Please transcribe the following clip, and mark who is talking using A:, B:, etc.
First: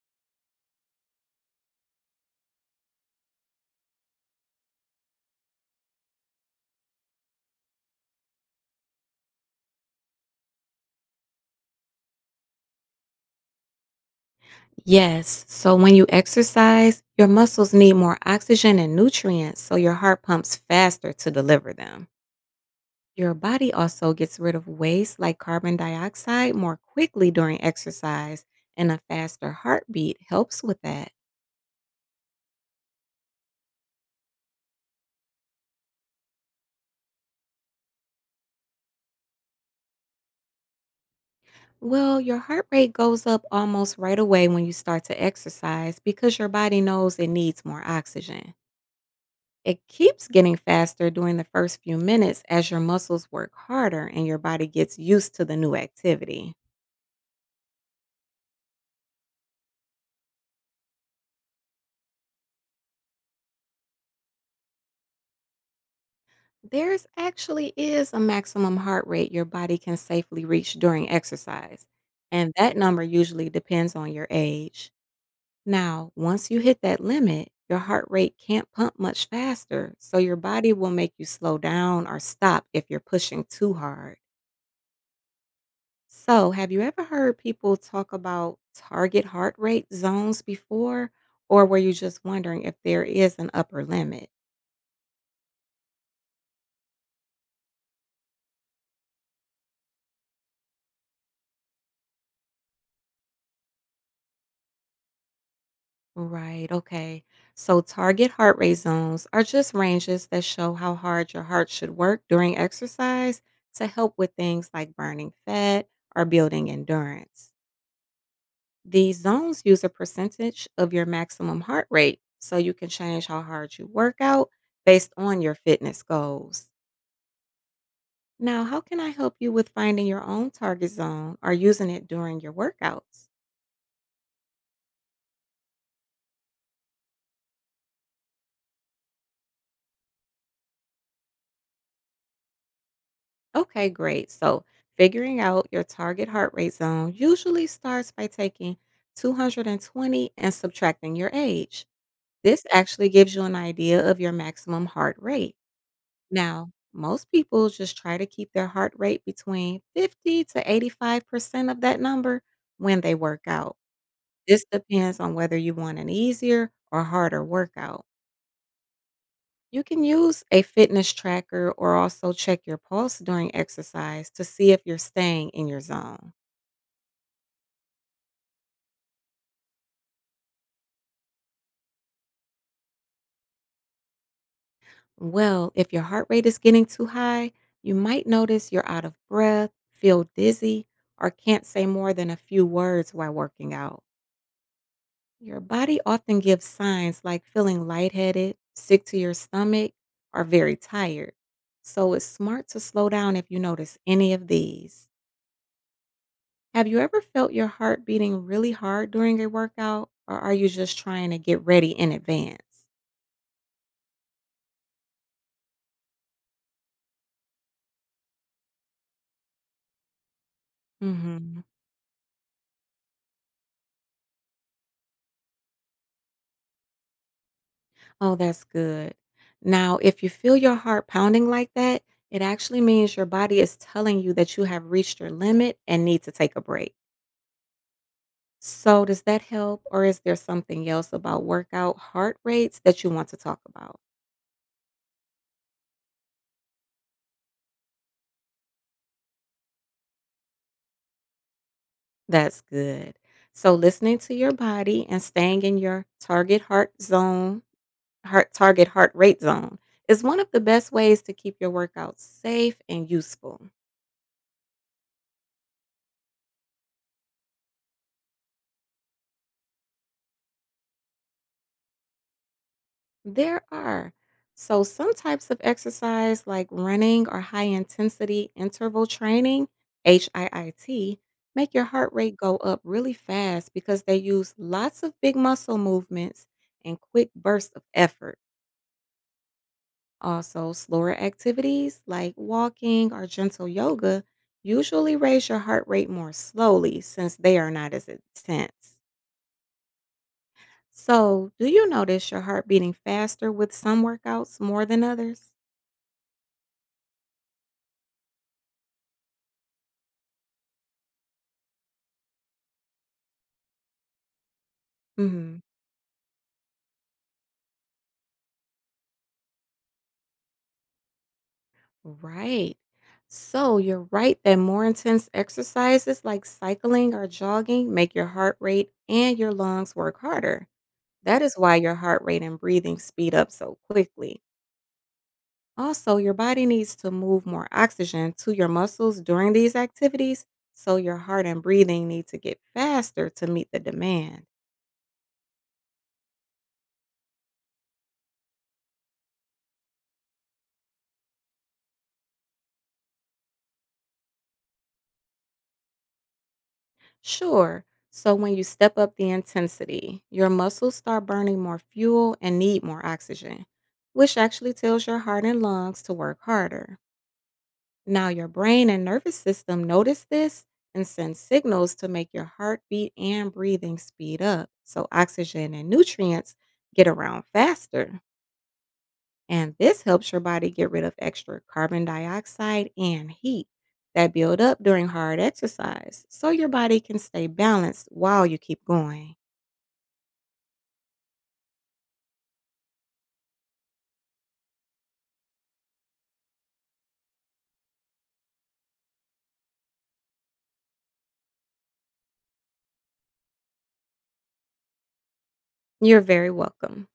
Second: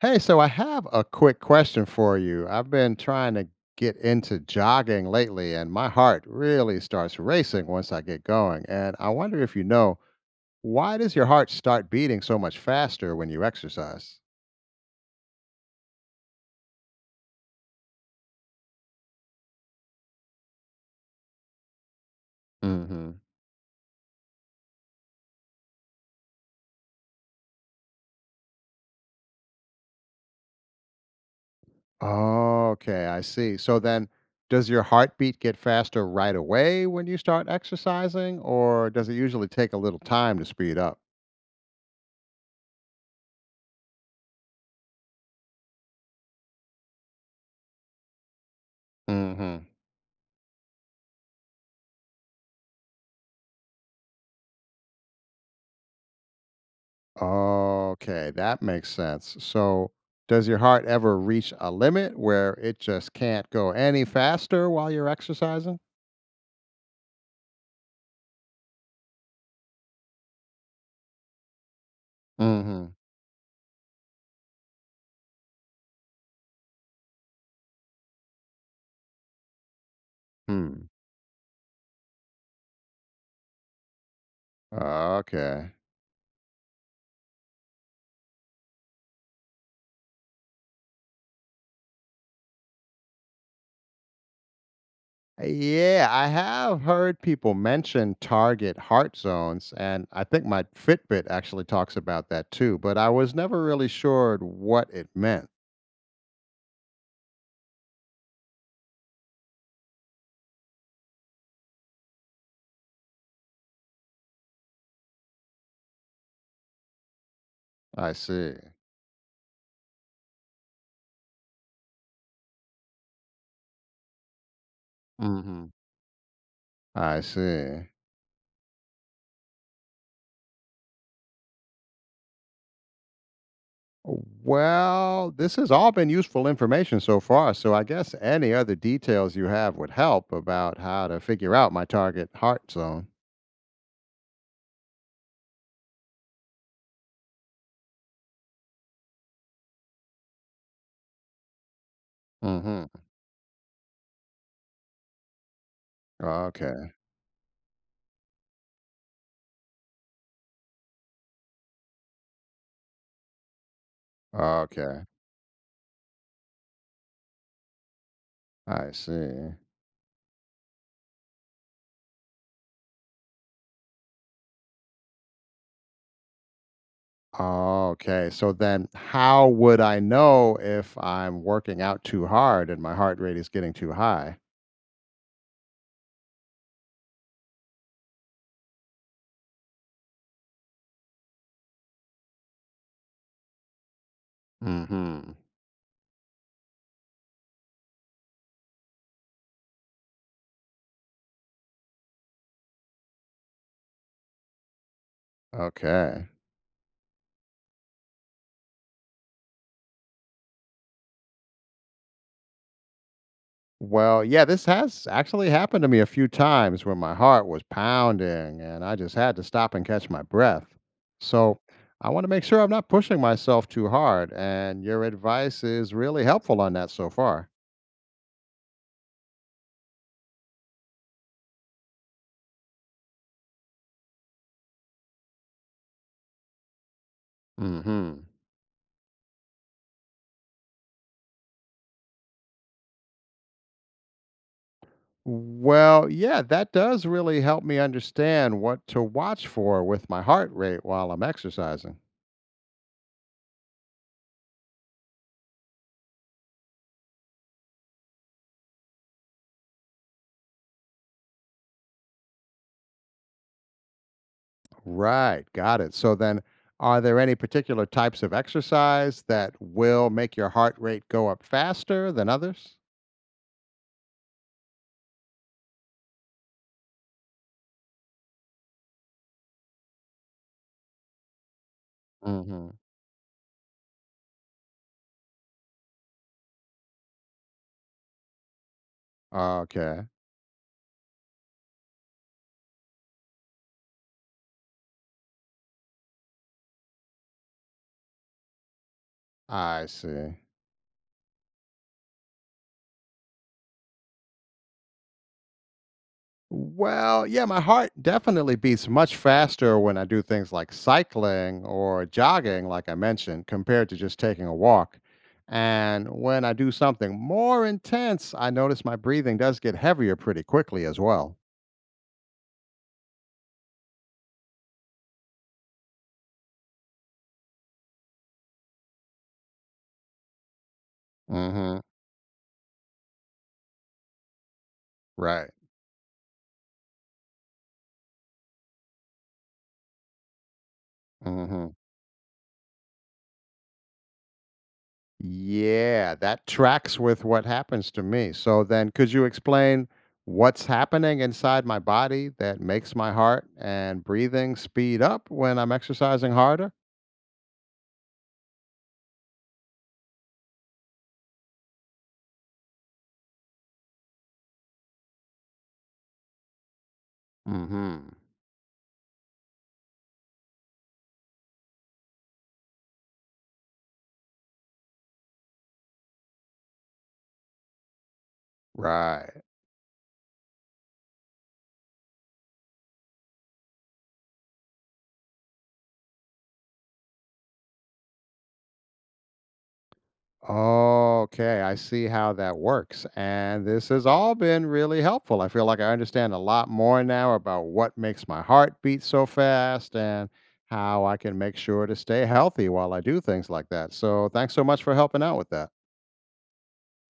A: Hey, so I have a quick question for you. I've been trying to get into jogging lately, and my heart really starts racing once I get going. And I wonder if you know, why does your heart start beating so much faster when you exercise?
B: Yes. So when you exercise, your muscles need more oxygen and nutrients, so your heart pumps faster to deliver them.
A: Hmm.
B: Your body also gets rid of waste like carbon dioxide more quickly during exercise, and a faster heartbeat helps with that.
A: Okay, I see. So then, does your heartbeat get faster right away when you start exercising, or does it usually take a little time to speed up?
B: Well, your heart rate goes up almost right away when you start to exercise because your body knows it needs more oxygen.
A: Hmm.
B: It keeps getting faster during the first few minutes as your muscles work harder and your body gets used to the new activity.
A: Okay, that makes sense. So, does your heart ever reach a limit where it just can't go any faster while you're exercising?
B: There's actually is a maximum heart rate your body can safely reach during exercise, and that
A: Mm-hmm.
B: number usually depends on your age. Now, once you hit that limit, your heart rate can't pump much faster, so your body
A: Hmm.
B: will make you slow down or stop if you're pushing too hard.
A: Okay.
B: So, have you ever heard people talk about target heart rate zones before, or were you just wondering if there is an upper limit?
A: Yeah, I have heard people mention target heart zones, and I think my Fitbit actually talks about that too, but I was never really sure what it meant.
B: Right. Okay. So target heart rate zones are just ranges that show how hard your heart should work during exercise to help with things like burning fat or building endurance.
A: I see.
B: These zones use a percentage of your maximum heart rate so you can change how hard you work out based on your
A: Mm-hmm.
B: fitness goals.
A: I see.
B: Now, how can I help you with finding your own target zone or using it during your workouts?
A: Well, this has all been useful information so far, so I guess any other details you have would help about how to figure out my target heart zone.
B: Okay, great. So, figuring out your target heart rate zone usually starts by taking 220 and subtracting your age. This
A: Mhm.
B: actually gives you an idea of your maximum heart rate. Now,
A: Okay.
B: most people just try to keep their heart rate between 50 to 85% of that number when they work out. This
A: Okay.
B: depends on whether you want an easier or harder workout.
A: I see.
B: You can use a fitness tracker or also check your pulse during exercise to see if you're staying in your zone.
A: Okay. So then how would I know if I'm working out too hard and my heart rate is getting too high?
B: Well, if your heart rate is getting too high, you might notice you're out of breath, feel dizzy, or can't say more than a few words while working out.
A: Mhm.
B: Your body often gives signs like feeling lightheaded, sick to your stomach, or very tired. So it's smart to slow down if you notice any of these.
A: Okay.
B: Have you ever felt your heart beating really hard during a workout, or are you just trying to get ready in advance?
A: Well, yeah, this has actually happened to me a few times when my heart was pounding and I just had to stop and catch my breath. So
B: Mhm.
A: I want to make sure I'm not pushing myself too hard, and your advice is really helpful on that so far.
B: Oh, that's good. Now, if you feel your heart pounding like that, it actually means your body is telling you that you have reached your limit and need to take a break.
A: Hmm.
B: So, does that help, or is there something else about workout heart rates that you want to talk about?
A: Well, yeah, that does really help me understand what to watch for with my heart rate while I'm exercising.
B: That's good. So, listening to your body and staying in your target heart rate zone is one of the best ways to keep your workouts safe and useful.
A: Right, got it. So then, are there any particular types of exercise that will make your heart rate go up faster than others?
B: There are, so some types of exercise like running or high intensity interval training, HIIT, make your heart rate go
A: Mhm.
B: up really fast because they use lots of big muscle movements and quick bursts of effort.
A: Okay,
B: Also, slower activities like walking or gentle yoga usually raise your heart rate more slowly since they are not as intense.
A: I see.
B: So, do you notice your heart beating faster with some workouts more than others?
A: Well, yeah, my heart definitely beats much faster when I do things like cycling or jogging, like I mentioned, compared to just taking a walk.
B: Hmm.
A: And when I do something more intense, I notice my breathing does get heavier pretty quickly as well.
B: Right. So, you're right that more intense exercises like cycling or jogging make your heart rate and your lungs work harder. That is why
A: Hmm.
B: your heart rate and breathing speed up so quickly.
A: Right.
B: Also, your body needs to move more oxygen to your muscles during these activities, so your heart and
A: Hmm.
B: breathing need to get faster to meet the demand.
A: Yeah, that tracks with what happens to me. So then, could you explain what's happening inside my body that makes my heart and breathing speed up when I'm exercising harder?
B: Sure, so when you step up the intensity, your muscles start burning more fuel and need more oxygen, which actually tells your heart and lungs to work harder.
A: Hmm.
B: Now, your brain and nervous system notice this and send signals to make your heartbeat and breathing speed up so oxygen and nutrients get around faster.
A: Right.
B: And this helps your body get rid of extra carbon dioxide and heat that build up during hard exercise so your body can stay balanced while you keep going.
A: Okay, I see how that works. And this has all been really helpful. I feel like I understand a lot more now about what makes my heart beat so fast and how I can make sure to stay healthy while I do things like that. So, thanks so much for helping out with that.
B: You're very welcome.